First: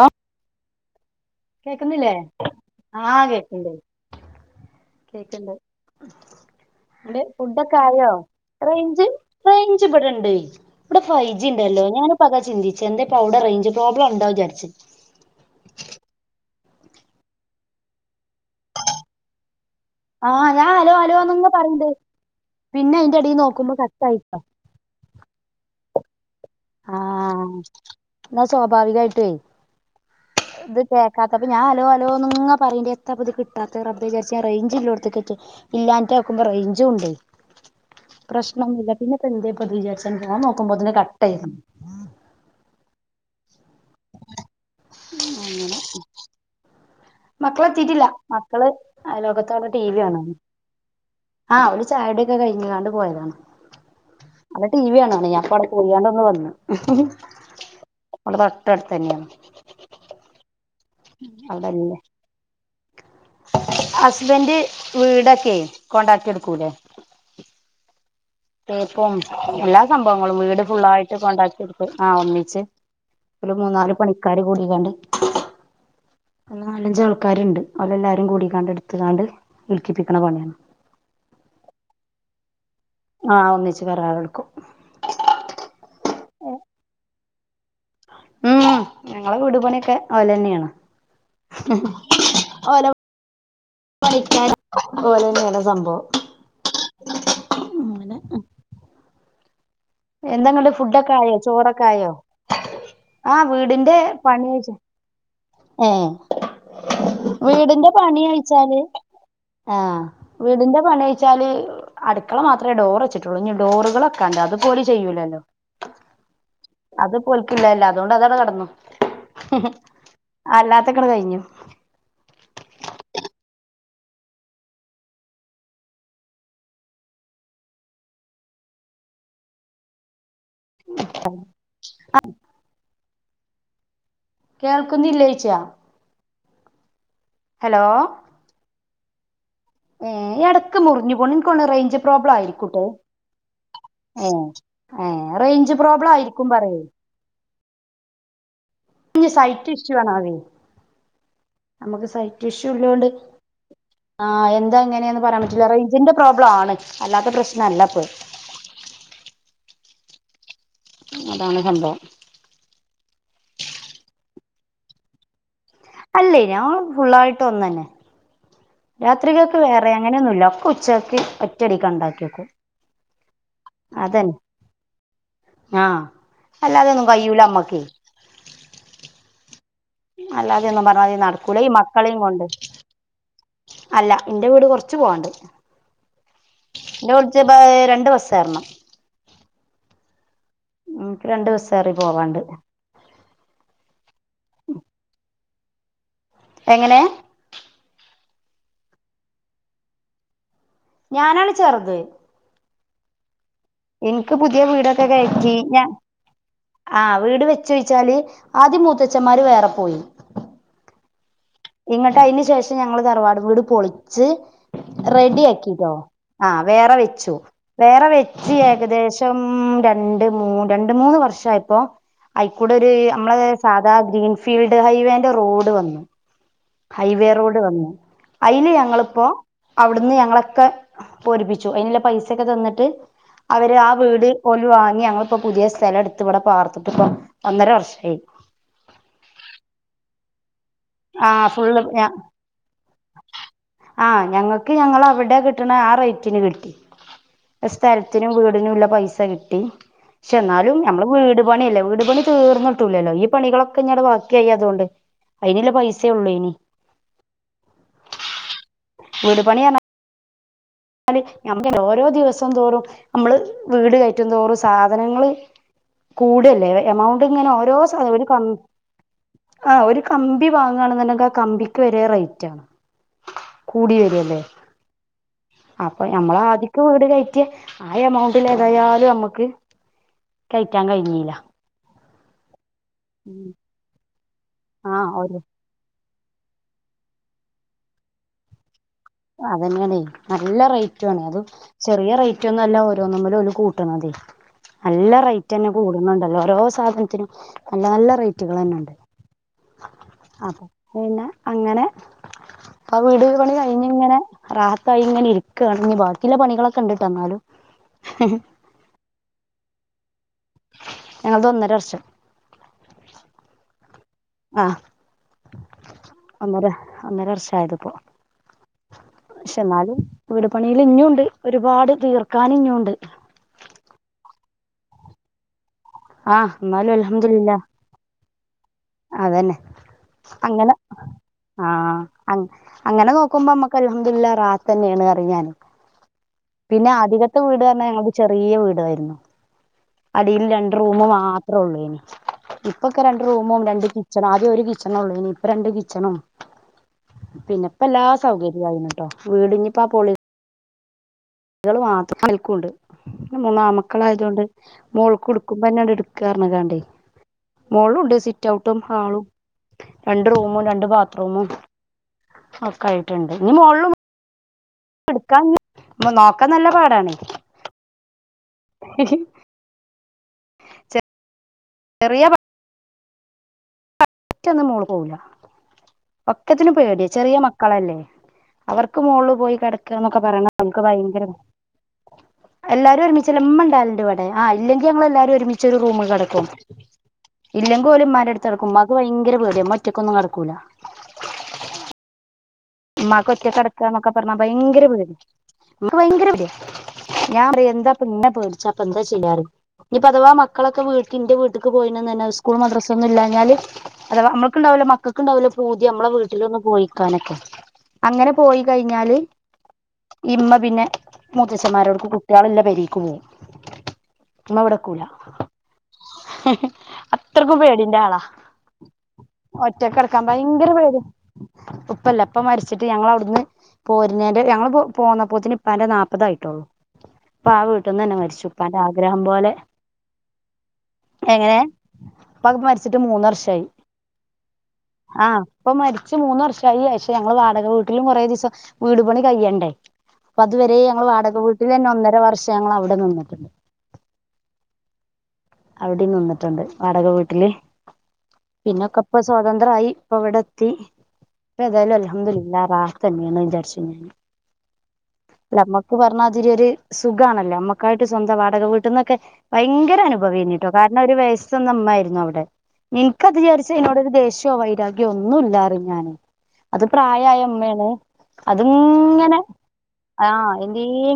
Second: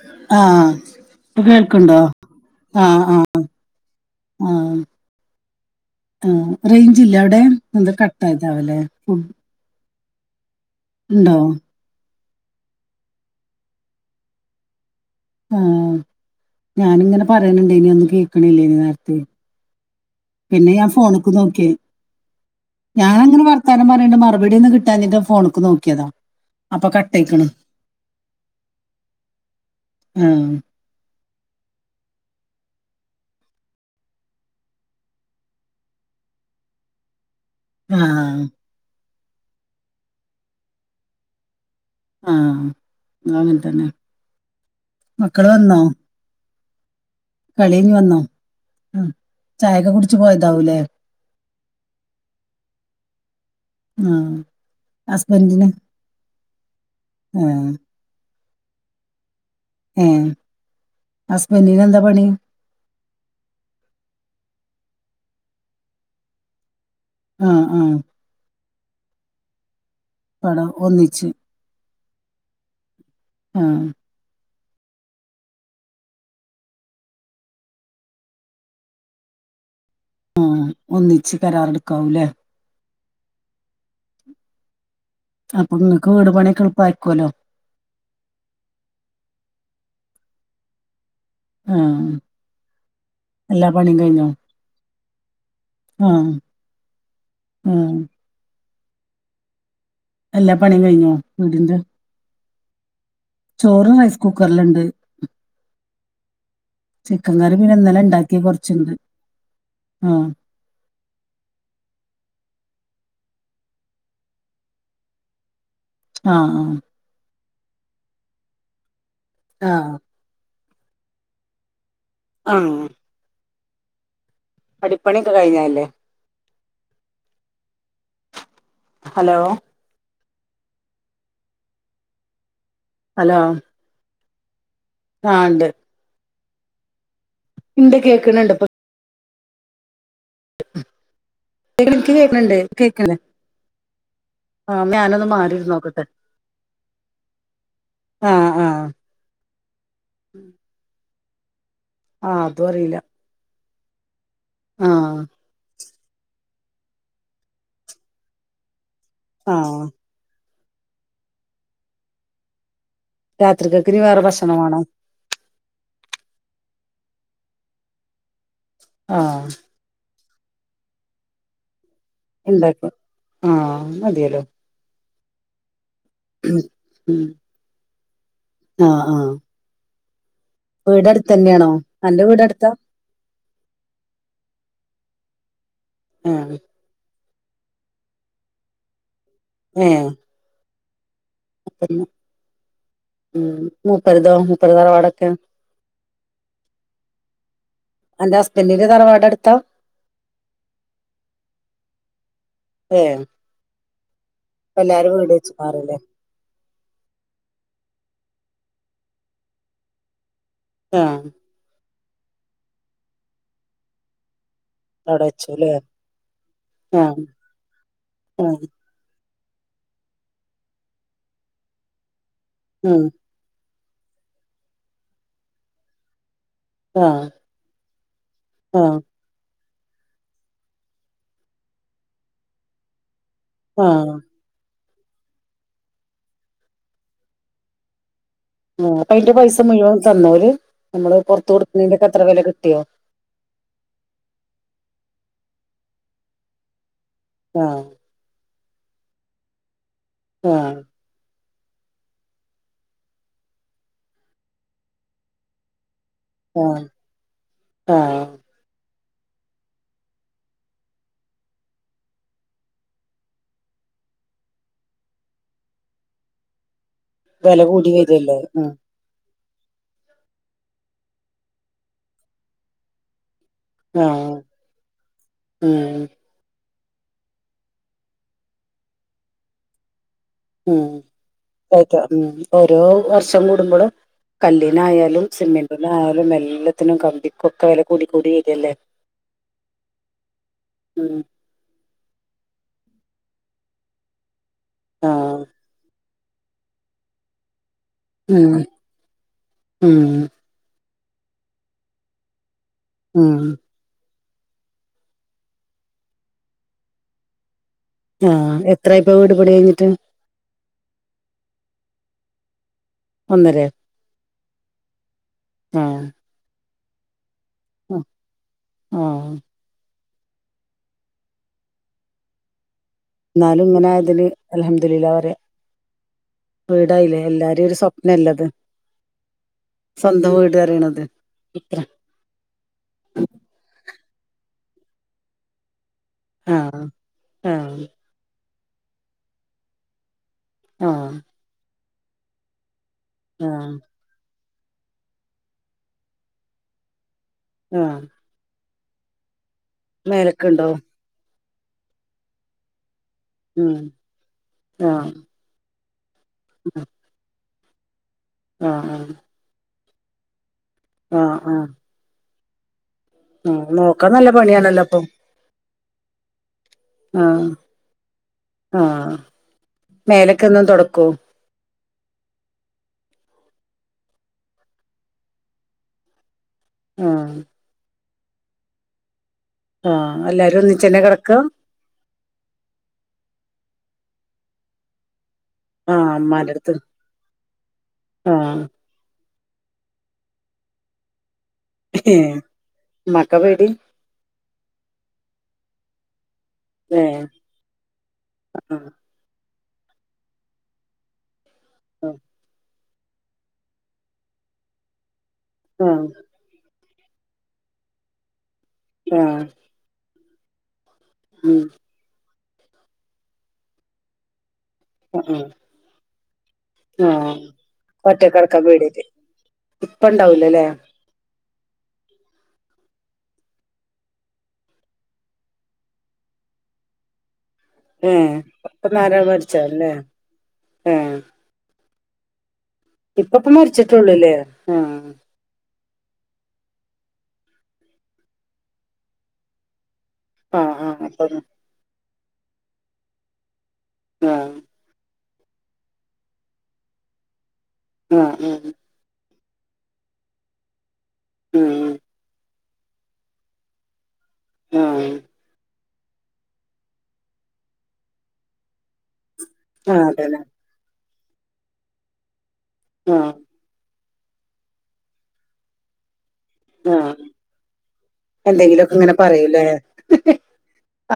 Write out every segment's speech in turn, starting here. ആ ആഹ കേക്കുന്നില്ലേ ആഹ ആ കേക്കണ്ട് ആ കേക്കണ്ട് ആ. റേഞ്ച് ഇല്ല അവിടെ ഫുഡ് ഒക്കെ എന്താ ആയോ കട്ടായതാവല്ലേ റേഞ്ച് ഫുഡ് റേഞ്ച് ഇവിടെണ്ടല്ലോ ഇവടെ ഫൈവ് ഉണ്ടോ ജി ഉണ്ടല്ലോ ഞൻ ഞാനിപ്പതാ ചിന്തിച്ചേ എന്തെപൗടെ റേഞ്ച് പ്രോബ്ലം ഉണ്ടാവും വിചരിച്ച് ആഹ ഞാാനിങ്ങനെ പറയണണ്ട് ഇനി ഒന്നും കേൾക്കണില്ലേ ഇനി നേരത്തെ ആഹ് പിന്നെ ഞാൻ ഹലോ ഫോണ്ക്ക് ഹലോന്നങ്ങ് നോക്കിയ പറയണ്ട് പിന്നെ അയിന്റെ എടീ ഞാൻങ്ങനെ നോക്കുമ്പോ വർത്താനം പറയണ്ട് കട്ടായിട്ടോ മറുപടി ഒന്ന് കിട്ടാഞ്ഞിട്ട് ഫോണക്ക് നോക്കിയത ആഹ എന്നാ സ്വാഭാവികയിട്ടേ ആ ഇത് അത്തപ്പ ഞാൻ അലോ അലോന്ന്ങ്ങ പറേണ്ട എത്താ ഇത് കിട്ടാത്ത റബ്ബെ വിചാരിച്ച റേഞ്ച് ഇല്ലോടുത്തക്ക് ഇല്ലാ നോക്കുമ്പോ റേഞ്ചും ഉണ്ട് ആ പ്രശ്നൊന്നുമില്ല പിന്നെ എന്ത ഇപ്പത് വിചാരിച്ച പോഞൻ നോക്കുമ്പോെ കക് ആായിരുന്നു ആഹ് അങ്ങനെ തന്നെ മക്കള് വന്നോ കളി കഴിഞ്ഞ് മക്കളെത്തിട്ടില്ല വന്നോ മക്കള് ആ. അയാളൊക്കാത്ത ലോകത്തോടെ ടിീ ചായയൊക്കെ വി കുടിച്ച് വണ പോയതാവൂലേ ആഹ അവള് ചായൊടൊക്കെ കഴിഞ്ഞകാണ്ട് പോയതാണ് ആ അല്ല ടി വി ആണാണ് ഞാൻപ്പ ഹസ്ബൻഡിന് അവി പോയാണ്ടൊന്ന് വന്നു ആ നമ്മള തൊട്ട അടുത്ത് തന്നെയാണ് ഏഹ് ഹസ്ബൻഡന് എന്താ പണി ഹസ്ബന്ഡ് വീടൊക്കെ കോണ്ടാക്ട് എടുക്കൂല ആഹ് ആഹ് തേപ്പം എല്ലാ സംഭവങ്ങളും വീട് പടം ഫുള്ളായിട്ട് ഒന്നിച്ച് കൊണ്ടാക്കി എടുത്ത് ആ ഒന്നിച്ച് ഒരു ആഹ് മൂന്നാല് പണിക്കാാര് കൂടിക്കാണ്ട് അല്ല നാലഞ്ച ആൾക്കാരുണ്ട് അവ എല്ലാരും കൂടിക്കാണ്ട് എടുത്ത കാണ്ട് ആ ഒന്നിച്ച് കരാറെ എടുക്കാവൂല്ലേ ആഹ് ഒന്നിച്ച്ച് കരാർ എടുക്കും അപ്പൊ നിങ്ങക്ക് വീട് പണിക്ക് എളുപ്പ ആക്കുവല്ലോ ഉം ഞങ്ങള വീട്പണിയൊക്കെ ഓലെ തന്നെയാണ് ആഹ് ഓര എല്ലാ പണും കഴിഞ്ഞോ ഓലന്നല്ല ആഹ് ഉം എന്താങ്ങ പണിയും കഴിഞ്ഞോ ഫുഡൊക്കെ ആയോ വീടിന്റെ ചോറൊക്കെ ആയോ ആ ചോറ് വീടിന്റെ റൈസ് പണിയച്ച കുക്കറിലുണ്ട് ഏഹ് ചിക്കൻ കറി പിന്നെ വീടിന്റെ ഇന്നലെ പണി ഉണ്ടാക്കിയ അയച്ചാല് കൊറച്ചുണ്ട് ആഹ ആഹ് വീടിന്റെ പണഴച്ചാല് അടുക്കള മാത്രം അത്രേ ഡോർ വെച്ചിട്ടുള്ളൂ ഇ ഡോറുകളൊക്കെ ഉണ്ട് അതുപോലെ ചെയ്യൂലല്ലോ ആഹ് ആഹ് കൊൽക്കില്ലല്ല അതോണ്ട്അതാവട കടന്നു ആഹ് അല്ലാത്തക്കട കഴിഞ്ഞു ആഹ അടിപ്പണിയൊക്കെ കഴിഞ്ഞല്ലേ ഹലോ അ ആ ഹലോ ആഹ് കേൾക്കുന്നില്ലേച്ചാ എന്ത കേക്കണണ്ട് ഇപ്പൊ ഏർ ഇടക്ക് മുറിഞ്ഞു പോണ് എനിക്കന്ന് റേഞ്ച് എനിക്ക് പ്രോബ്ലം കേൾക്കണണ്ട് ആയിരിക്കൂട്ടെ കേൾക്കണേ ഏ ആഹ് ഏ ഞാനൊന്ന് റേഞ്ച് പ്രോബ്ലം ആയിരിക്കും പറയൂ ആ ഹ ആഹ ഇ സൈറ്റ് ഇഷ്യു ആണതേ നമുക്ക് ആഹ് സൈറ്റ് അതും ഇഷ്യൂ അറിയില്ല ഇല്ലോണ്ട് ആഹ് എന്താ ആഹ് എങ്ങനെയന്ന് പറയാൻ പറ്റില്ലറ ഇതിന്റെ പ്രോബ്ലം ആണ് അല്ലാത്ത പ്രശ്ന അല്ലപ്പൊ ആഹ് അതാണ് സംഭവം രാത്രികക്കിിന വേറെ ഭക്ഷണ വേണോ ട്ട്െത് ആഹ് വ അങ്ങനെയൊന്നുമല്ല ഒക്കെ ഉച്ചയ്ക്ക് ഒറ്റടിക്ക് കണ്ടാക്കി എന്താക്ക ആഹ മതിയല്ലോ ആഹ അല്ലാതെയൊന്നും കയ്ൂല അമ്മക്ക്േ ആഹ ആഹ അല്ലാതെയൊന്നും പറഞ്ഞാൽതി നടക്കൂല ഈ മക്കളെയും അന്റെ വീട് കൊണ്ട് അടുത്താ അല്ല എന്റെ വീട് കുറച്ച്ു പോവാണ്ട് ആഹ എന്നെ വിളിച്ച രണ്ടുിവസ ആാരണം ഉം ആഹ പ്പ ഉ മുൂപ്പരുതോ മുൂപ്പത്താര വടക്ക എങ്ങനെ എന്റെ ഹസ്ബൻറിന്റെ തറവാട് എടുത്ത ഞാനാണ് ചെറത് ഉഹ എനിക്ക് പുതിയ വീടൊക്കെ കഴിച്ചി ഞ മാറില്ലേ ആഹ വീട് വെച്ചോഴിച്ചാല് ആദ്യ മൂത്തച്ന്മാര് വേറെ പോയി ആഹ ഇങ്ങട്ട് അതിന് ശേഷം ഞങ്ങള്ൾ റവാട വീട് പൊളിച്ച് അവിടെ റെഡി വെച്ചുല്ലേ ആക്കിട്ടോ ആ വേറെ ആഹ് വെച്ചു വേറെ വെച്ച് ആഹ് ഏകദേശം രണ്ട്ൂ രണ്ട് മൂന്ന് വർഷ ആപ്പോ അയിക്കൂടെ ഒരു ആഹ് നമ്മളെ സാധാ ഗ്രീൻഫീൽഡ് ഹൈവേന്റെ റോഡ് വന്നു ആഹ് ഹൈവേ റോഡ് വന്നു അയില് ആഹ് ഞങ്ങളിപ്പോൊ അവിടുന്ന് ഞങ്ങളൊക്കെ പരിപ്പിച്ചു അയിുള്ള പൈസയൊക്കെ തന്നിട്ട് അവര് ആ ആഹ് വീട് ഒലുവ ഞങ്ങിപ്പോ പുതിയ സ്ഥലം എടുത്ത് ഇവിടെ പാർത്തിട്ട ഇപ്പ ഒന്നര വർഷമായി ആ അപ്പൊ അയിന്റെ പൈസ മുഴുവൻ തന്നല് നമ്മള് ആ പൊറത്ത് ഫുള്ള് കൊടുക്കുന്നതിന്റെക്കെ എത്ര വില കിട്ടിയോ ആ ഞങ്ങൾക്ക് ഞങ്ങ അവിടെ കിട്ടണ ആ റേറ്റിന് കിട്ടി ആഹ് സ്ഥലത്തിനും വീടിനുംള്ള പൈസ കിട്ടി പക്ഷെ എന്നാലും ആഹ് നമ്മള് വീട് ണിയല്ലേ വട്പണി തീർന്നിട്ടില്ലല്ലോ ഈ പണികളൊക്കെ ടെ ബാക്കിയ ആയി അതുകണ്ട് അതിനുള്ള പൈസ സള്ളൊനി ആഹ് ആഹ് വീട് പണിയാണ് എന്നല് നമ്മക്ക് ഓരോ ദിവസം തോറും നമ്മള് വീട് കയറ്റും തോറും സാധനങ്ങള് കൂടല്ലേ എമൗണ്ട് ഇങ്ങനെ വില ഓരോ കൂടി സ വരല്ലേ ക ആഹ് ആഹ് ഒരു കമ്പി വാങ്ങണെന്നുണ്ടെങ്കിൽ ആ കമ്പിക്ക് വര റേറ്റ് ആണ് കൂടി ആഹ് വരല്ലേ ഉം അപ്പൊ നമ്മള് തിക്ക് വീട് കഴറ്റിയ ആ എമൗണ്ടിൽ തായാലും നമ്മക്ക് കഴിക്കാൻ കഴിഞ്ഞല്ല ഉ ഓരോ വർഷം കൂടുമ്പോഴും ആഹ് കല്ലിനായാലും ഒരു സിമെന്റിനായാലും എല്ലാത്തിനും കമ്പിക്കൊക്കെ വെല കൂടിക്കൂടി വരില്ലേ അതന്നെയണേ നല്ല റേറ്റ് ഉം ആണേ അത് ചെറിയ റേറ്റ് ഒന്നുംല്ല കൂട്ട്ണത് നല്ല ആഹ് റേറ്റ്ന്നെ കൂടുന്നുണ്ടല്ലോ ഓരോ സാധനത്തിനും നല്ല നല്ല ഉം റേറ്റുകൾ തന്നെ ഉണ്ട് ഉം അപ്പൊ പിന്നെ അങ്ങനെ ആ വീട് ഉം പണി കഴിഞ്ഞ് ഇങ്ങനെ റഹത്തായി ഇങ്ങെ ഇരിക്കുകാണ്ണെ ബാക്കിയുള്ള പണികളൊക്കെ കണ്ടിട്ട് വന്നാലും ആഹ് എത്ര ഇപ്പ വീട്പണി കഴിഞ്ഞിട്ട് ഞങ്ങത് ഒന്നര വർഷം ഒന്നരേ ആഹ് ആഹ് ഒ ഒന്നര വർഷയത്പ്പോ ആഹ് ക്ഷെന്നാ വീട് പണിയിൽ ഇങ്ങുണ്ട് ഒരുപാട് തീർക്കാൻ ഇങ്ങുണ്ട്. എന്നാലും ഇങ്ങനൊയതിന് അലഹംദി ലില്ല വരെ ആഹ് എന്നാലും വീടായില്ലേ അൽഹംദുലില്ലാ എല്ലാരും ഒരു സ്വപ്നല്ലത്. അതന്നെ അങ്ങനെ. പറയണത് ഇത്ര ആഹ് അങ് അങ്ങന ഒോക്ക്പ മക്കൽ- അൽഹംദുലില്ല റാഹത്തന്നെയാണ് അറിഞ്ഞാൻ ആഹ് പിന്നെ ആദികത്തെ വീട് ആഹ് പറഞ്ഞാ ഞത് ചെറിയ വീട് യിരുന്നു അടിൽ രണ്ട് റൂമ ആഹ് മാത്രേ ഉള്ളൂ അന്- പ്പക്കെ രണ്ട് രൂ മം ആഹ് രണ്ട്- ആദ്യ ഒരു കിച്ചനെ ഉള്ളൂ ഇനി ഇപ്പ രണ്ട് കിച്ചണും പിന്നെ ഇപ്പ എല്ലാ സൗകര്യമായിരുന്നു കേ വീടി മേലക്കെ ഉണ്ടോ? ഇികൾ മാത്രൽക്കുംണ്ട് ഉം മാമക്കള ആയതുകൊണ്ട് ആഹ് മോൾക്ക് കൊടുക്കുമ്പോ തന്നെയ മോളുണ്ട് ആഹ് സിറ്റ്ഔട്ടും ആഹ് ഹാളും രണ്ട് റൂമും രണ്ട് ബാത്ത് റൂം ഉം നോക്കാൻ നല്ല പണിയാണല്ലോ അപ്പം ഉം നോക്കാൻ നല്ല പാടാണേ ആഹ് മേലക്ക ഒന്നും തുൊടക്കോ ചെറിയ മറ്റൊന്നും മോള് പോവില്ല ഒക്കത്തിന് പേട ചെറിയ ആഹ് മക്കളല്ലേ അവർക്ക് മോള് പോ ആഹ് കിടക്കൊക്കെ എല്ലാരും പറമക്ക് ഒന്നിച്ചന്നെ ഭയങ്കര കെടക്ക എല്ലാരും ഒരുമിച്ചമ്മണ്ടാല ആ ഇല്ലെങ്കി ഞങ്ങൾ എല്ലാരും ഒരുമിച്ചരു റൂമിൽ ആഹ് കിടക്കും ഇമ്മാന്റെട്ത്ത് ഇല്ലെങ്കിൽ പോലും മമാരു അടുത്ത് ക ആഹ് കടക്കും മ്മാക്ക് ഭയങ്കര പേടിയ മ്മറ്റക്കൊന്നും കിടക്കൂല [unintelligible] ഉമ്മാക്ക് ഇമ്മാക്കാ ഒറ്റയ്ക് പേടി കടക്കന്നൊക്കെ പറഞ്ഞ ഭയങ്കര ഭയങ്കര ഏഹ് ഞാൻ അറിയ എന്താ പിന്നെ പേടിച്ച അപ്പ ആഹ് എന്താ ചെയ്യാറ ഇനി അഥവാ മക്കളൊക്കെ വീട്ടിന്റെ വീട്ട- ക്ക് പോയിന്ന്ഞ്ഞസ്കൂൾ മദ്രസ ഒന്നും ഇല്ലാഞ്ഞാല് അതവ നമ്മുക്കുണ്ടാവോ മക്കക്ക് ണ്ടാവലോ പൂതി ആഹ് നമ്മളെ വീട്ടിലൊന്ന് പോയിക്കാനൊക്കെ അങ്ങനെ പോയി കഴിഞ്ഞാല് ആഹ് ഇമ്മ പിന്നെ ഉം മുത്തച്ഛന്മാരോടക്ക് കുട്ടികളല്ല പരിക്ക് പോകവും ഇമ്മ ഇവിടെ ആഹ് ആഹ് ഒറ്റക്കെടക്കാൻ പേടിയായിട്ട് ഒറ്റക്ക ഇപ്പ കടക്കാൻ ഇണ്ടാവൂലല്ലേ ഭയങ്കര പേടിയാ ഉപ്പല്ല ഇപ്പ മരിച്ചിട്ട് ഞങ്ങ അവിടുന്ന് പോരുന്നന്റെ ഞങ്ങള്ൾ പോകന്നപ്പോത്തിന് ഇപ്പാന്റെ നാപ്പതായിട്ടള്ളൂ [inaudible] ഏ ഒപ്പന്നാര ആഗ്രഹം പോലെ മരിച്ചല്ലേ ഹെ ഇപ്പ മരിച്ചിട്ട് മൂന്ന് വർഷയി മരിച്ചിട്ടൊള്ളൂല്ലേ ആഹ് ആ ഇപ്പൊ മരിച്ച മൂന്ന് വർഷമായി പക്ഷെ ഞങ്ങൾ വാടക വീട്ടിലും കുറേ ദിവസം വീട്പണി കഴ്യണ്ടേ അപ്പ ആഹ് അതുവരെ ആഹ് ഞങ്ങൾ അപ്പൊ വാടക വീട്ടിൽന്നെ ഒന്നര വർഷം ഞങ്ങൾ അവിടെ നിന്നിട്ടുണ്ട് അ അവിടെ നിന്നിട്ടുണ്ട് വാടക വീട്ടില് അ ആ! ഉ സ്വാതന്ത്രമായി ഇപ്പൊ ഇവിടെ എത്തി ഇപ്പ ആഹ് തായാലും അൽ ഹംദുലിലാഹ റാഹത്തെന്നെ ന്നെയാണ്ന്ന് വിചാരിച്ചുന്നു ആ പ്പ പറഞ്ഞാ മതിരി ഒരു സുഖമാണല്ലേ നമ്മക്കായിട്ട് സ്വന്തം വാടക വീട്ടുന്നൊക്കെ ഭയങ്കര ആഹ് അനുഭവ അതന്നെ തന്ന കേട്ടോ കാരണം ഒരു വയസ്സന്ന ഇമ്മയിയിരുന്നു അവിടെ ആഹ് നിനക്ക്ത്ചാരിച്ച എന്നോട് ദേഷ്യോ വൈരാഗ്യോ ഒന്നും ഇല്ലാറിം ഞാന് അത് പ്രായമായ ഇമ്മേണ് എന്തെങ്കിലുമൊക്കെ ഇങ്ങനെ പറയൂലേ ആഹ്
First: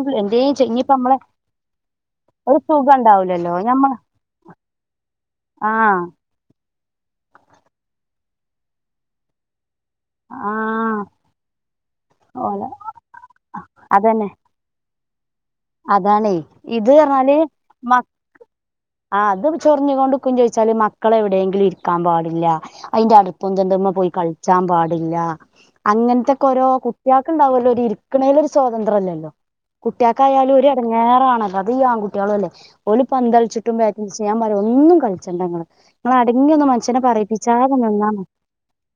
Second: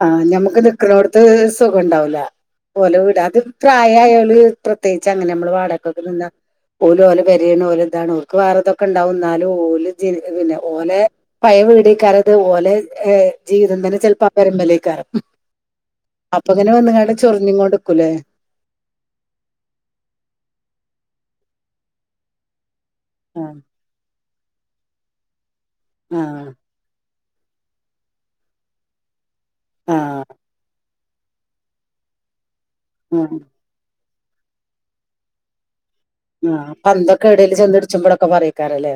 ആ എന്തേലും ഞമ്മുക്ക് നി ചെയ് ക്കു ഇനിയിപ്പ നമ്മളെ ണോടത്ത് സുഖം ഉണ്ടാവൂല ഒരു സുഖം ഓലെ വീടാ അത് ഉണ്ടാവൂലല്ലോ ഞമ്മ പ്രായമായള് പ്രത്യേകിച്ച് അങ്ങനെ നമ്മള് ആഹ് വാടകൊക്കെ നിന്നാ ഓൽ ഓലെ പേരേണ് ഓലതാണ് ഓല്ക്ക് വേറെതൊക്കെ ഉണ്ടാവും ന്നാലും ജ പിന്നെ ഓലെ ആഹ് പയ വീടാക്കരമിത് ഓലെ ജീവിതം തന്നെ ചെലപ്പോ അപരമ്മലെ കാരം അതാണേയ് ഇത് പറഞ്ഞാല് മ കൊണ്ട്ക്കൂലേ അ അത് ചൊറിഞ്ഞു കൊണ്ടുക്കും ചോയിച്ചാല് മക്കളെ എവിടെങ്കിലിരിക്കും കിക്കാൻ പാടില്ല അതിന്റെ ആഹ് അടുപ്പുംതിണ്ടുമെ പോയി കളിച്ചാൻ പാടില്ല അങ്ങനത്തെക്കെ ആഹ് ഓരോ കുട്ടികൾക്ക് ഉണ്ടാവുമല്ലോ ഒരു ഇരിക്കുണേൽ ഒരു സ്വാതന്ത്ര്യലല്ലോ കുട്ടിക ആഹ് കായാലും ഒരു ഇടങ്ങേറാണല്ലോ അതും ഈ ആൺകുട്ടികളും അല്ലേ ഒരു ആഹ് പന്തളിചിട്ടും ബേ ച്ച് ഞാൻ പറയും ഒന്നും കളിച്ചണ്ടങ്ങൾ ഇങ്ങൾ അടങ്ങിയൊന്ന് ആഹ് മനുഷ്യനെ പന്തൊക്കെ എവിടേലും പറയിപ്പിച്ചാതെ നിന്നാൽ മ ചെന്നിടിച്ചുമ്പളൊക്കെ പറയേക്കാരല്ലേ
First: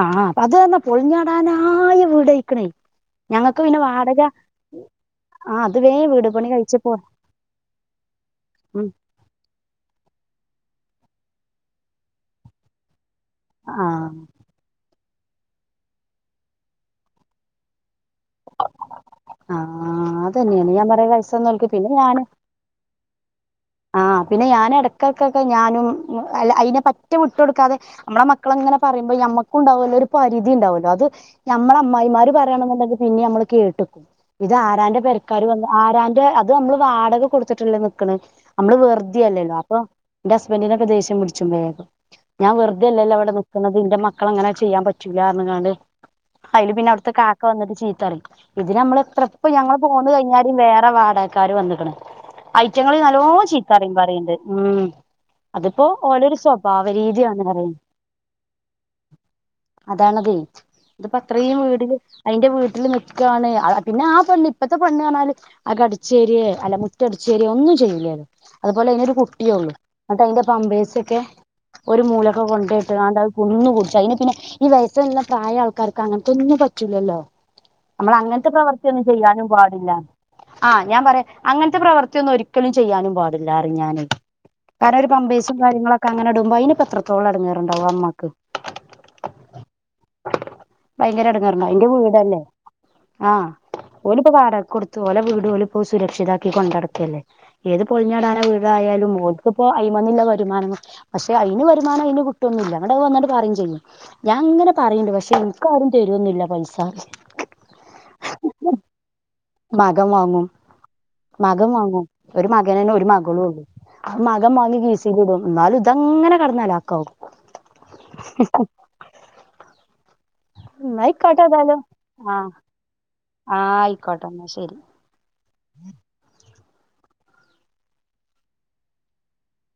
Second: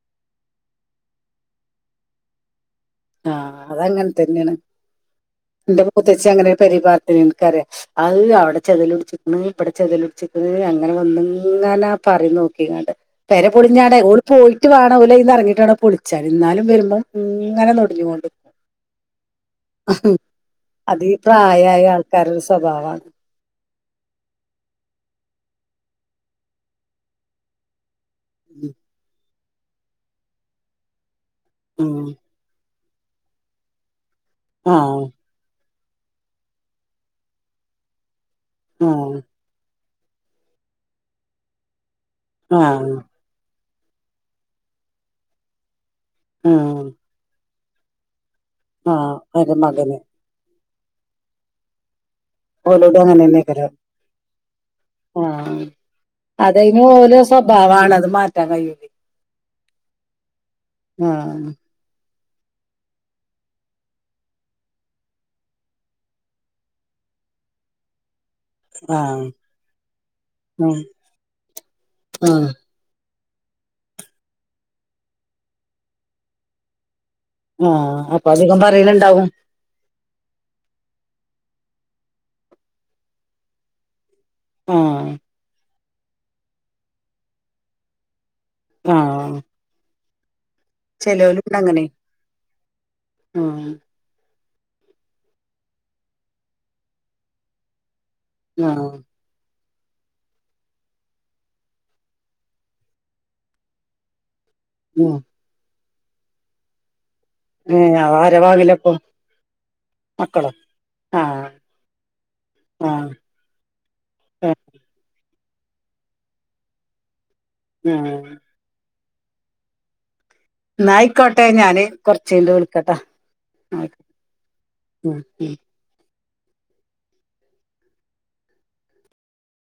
ആ അത് പറഞ്ഞ പൊളിഞ്ഞാടാനായ വീടായികുണേയ് ഞങ്ങക്ക് പിന്നെ വാടക ആ അത് ഇന്റെ വേഗം മൂത്തച്ചി വീട് പണി അങ്ങനെ ഒരു പെരേൽ കഴിച്ചപ്പോ പാർത്തിനു ഇൻ ക്കറിയ അഹ് അവിടെ ഉം ചെതൽ പിടിച്ചികിണ് ഇവിടെ ചെതൽ അങ്ങനെ വന്നിങ്ങനെ പറയും നോക്കികാണ്ട് പെര ആ പൊളിഞ്ഞാടെ ഓൾ പോയിട്ട് വാ ഓൽ അയ്ന്ന് ഇറങ്ങീട്ട് വേണം പൊളിച്ചാൻ ഇന്നാലും വരുമ്പോം ഇങ്ങനെ നൊടിഞ്ഞോണ്ട് ക്കും ആ അതന്നെയാണ് ഞാൻ അതീ പറയാ വയസ്സന്നോൽക്ക് പ്രായായ പിന്നെ ഞാന് ആൾക്കാരെ സ്വഭാവാണ് ആഹ് പിന്നെ ഞാൻ ഇടക്കൊക്കെ ഞാനും അല്ല അയിനെ പറ്റെ വിട്ടു കൊടുക്കാതെ നമ്മളെ മക്കളങ്ങനെ പറയുമ്പോ നമുക്ക് ഉണ്ടാവുല്ലോ ഒരു പരിധി ഉണ്ടാവോലോ അത് നമ്മളെ ഉം. അമ്മായിമ്മാർ പറയാണെന്നുണ്ടെങ്കി പിന്നീം നമ്മൾ കേട്ടക്കും ഇത് ആ ആരാന്റെ പേര്ക്കാർ വന്ന ആരാന്റെ അത് നമ്മള് വാടക കൊടുത്തിട്ടല്ലേ നിക്കണ് നമ്മള് ആ വെറുതെ അല്ലല്ലോ അപ്പൊ എന്റെ ഹസ്ബൻഡിനോക്കെ ദേഷ്യം പിടിച്ചും [inaudible] ഞാൻ ആ വെറുതെല്ലല്ലോ അവിടെ ന്നത് ഇന്റെ മക്കളങ്ങനെ ചെയ്യാൻ പറ്റൂല്ലാ പറഞ്ഞിൻകാണ്ട് ആ അയില് പിന്നെ അവിടുത്തെ ക്കെ വന്നിട്ട് ചീത്തറിം ഇത് ആ നമ്മൾ എത്ര പ്പോ എന്റെ ഞങ്ങൾ മകന് പൊന്ന് കഴിഞ്ഞാലും വേറെ വാടകക്കാർ വന്ന്ക്ക്ണ് ഓലോട് ഐറ്റങ്ങളി നല്ലോ അങ്ങനെ തന്നെ കരം ചീത്താറിയിം പറയിണ്ട് ഉം ആ അതിപ്പോ ഓലൊരു അതതിന് സ്വഭാവ ഓരോ രീതിയാന്ന് പറയും സ്വഭാവമാണ് അത് മാറ്റാൻ കഴിയൂല അതാണതയ് ആ ഇതിപ്പോ അത്രയും വീട അയിന്റെ വീട്ടിൽ നിക്കാണ് പിന്നെ ആ പെണ്ണ് ഇപ്പത്തെ പെണ്ണ് പറഞ്ഞാല് അത് അടിച്ചേരിയെ അല്ല മുറ്റടിച്ച ശെരി ഒന്നും ചെയ്യൂല അതുപോലെ ആ അതിനൊരു കുട്ടിയേള്ളൂ ന്നിട്ട് അയിന്റെ ഉം, പമ്പേഴസൊക്കെ ഒരു മൂലക്കെ ഉം, കൊണ്ടേയിട്ട്ങ്ങാട് അത് ഒന്നു കുടിച്ചു അയിന് പിന്നെ ഈ വയസിന്ള്ള പ്രായൾക്കാർക്ക് അങ്ങനത്തെ ഒന്നും പറ്റൂല്ലല്ലോ ആ നമ്മൾ അപ്പൊ അങ്ങനത്തെ അധികം പ്രവർത്തിയൊന്നും പറയലുണ്ടാവും ചെയ്യാനും പാടില്ല ആ ഞാൻ പറയാ അങ്ങനത്തെ പ്രവൃത്തിയൊന്നും ഒരിക്കലും ചെയ്യാനും പാടില്ല അറിഞാൽ കാരണം ഒരു ആഹ് പമ്പേഴ്‌സും കാര്യങ്ങളൊക്കെ അങ്ങനെ ഇടുമ്പോ അയിനിപ്പൊ എത്രത്തോളം എടങ്ങറണ്ടാവും ആ ഇമ്മാക്ക് ആ ഭയങ്കര ഇടങ്ങാറുണ്ട അന്റെ വീടല്ലേ ആഹ് ഓലിപ്പൊ വാട കൊടുത്തു ഓലേ വീട് ഓലിപ്പോ സുരക്ഷിതാക്കി കൊണ്ടടക്കല്ലേ ഏത് പൊളിഞ്ഞാടാനായ ആഹ് വീടായാലും ഇപ്പൊപ്പോ അയിമന്നില്ല വരുമാനം പക്ഷെ അയിന് വരുമാനം അയിന് കിട്ടൊന്നൂല്ല ഇങ്ങട് വന്നാണ്ട് പറയും ചെയ്യും ഞാൻ ഇങ്ങനെ പറയണ്ട് ഉം പക്ഷെ ഇൻക്കാരും തരോന്നൂല്ല പൈസാ ഏ [unintelligible] മകം വാങ്ങും മകം വാങ്ങും ഒരു മക ഒരു ആഹ് മകളും ഉള്ളൂ മകം ആഹ് വാങ്ങി കീസിലിടും ന്നാലും ഇതങ്ങനെ കടന്നലാക്കാവും. [unintelligible] ഇന്നാ അയിക്കോട്ടെ ഇന്നായിക്കോട്ടെ ഞാൻ ഏതായാലും ആഹ് കുർച്ചയിഞ്ഞിട്ട് വിളിക്കാട്ടോ ആഹ് ആയിക്കോട്ടെ ന്നാ ശരി ഉം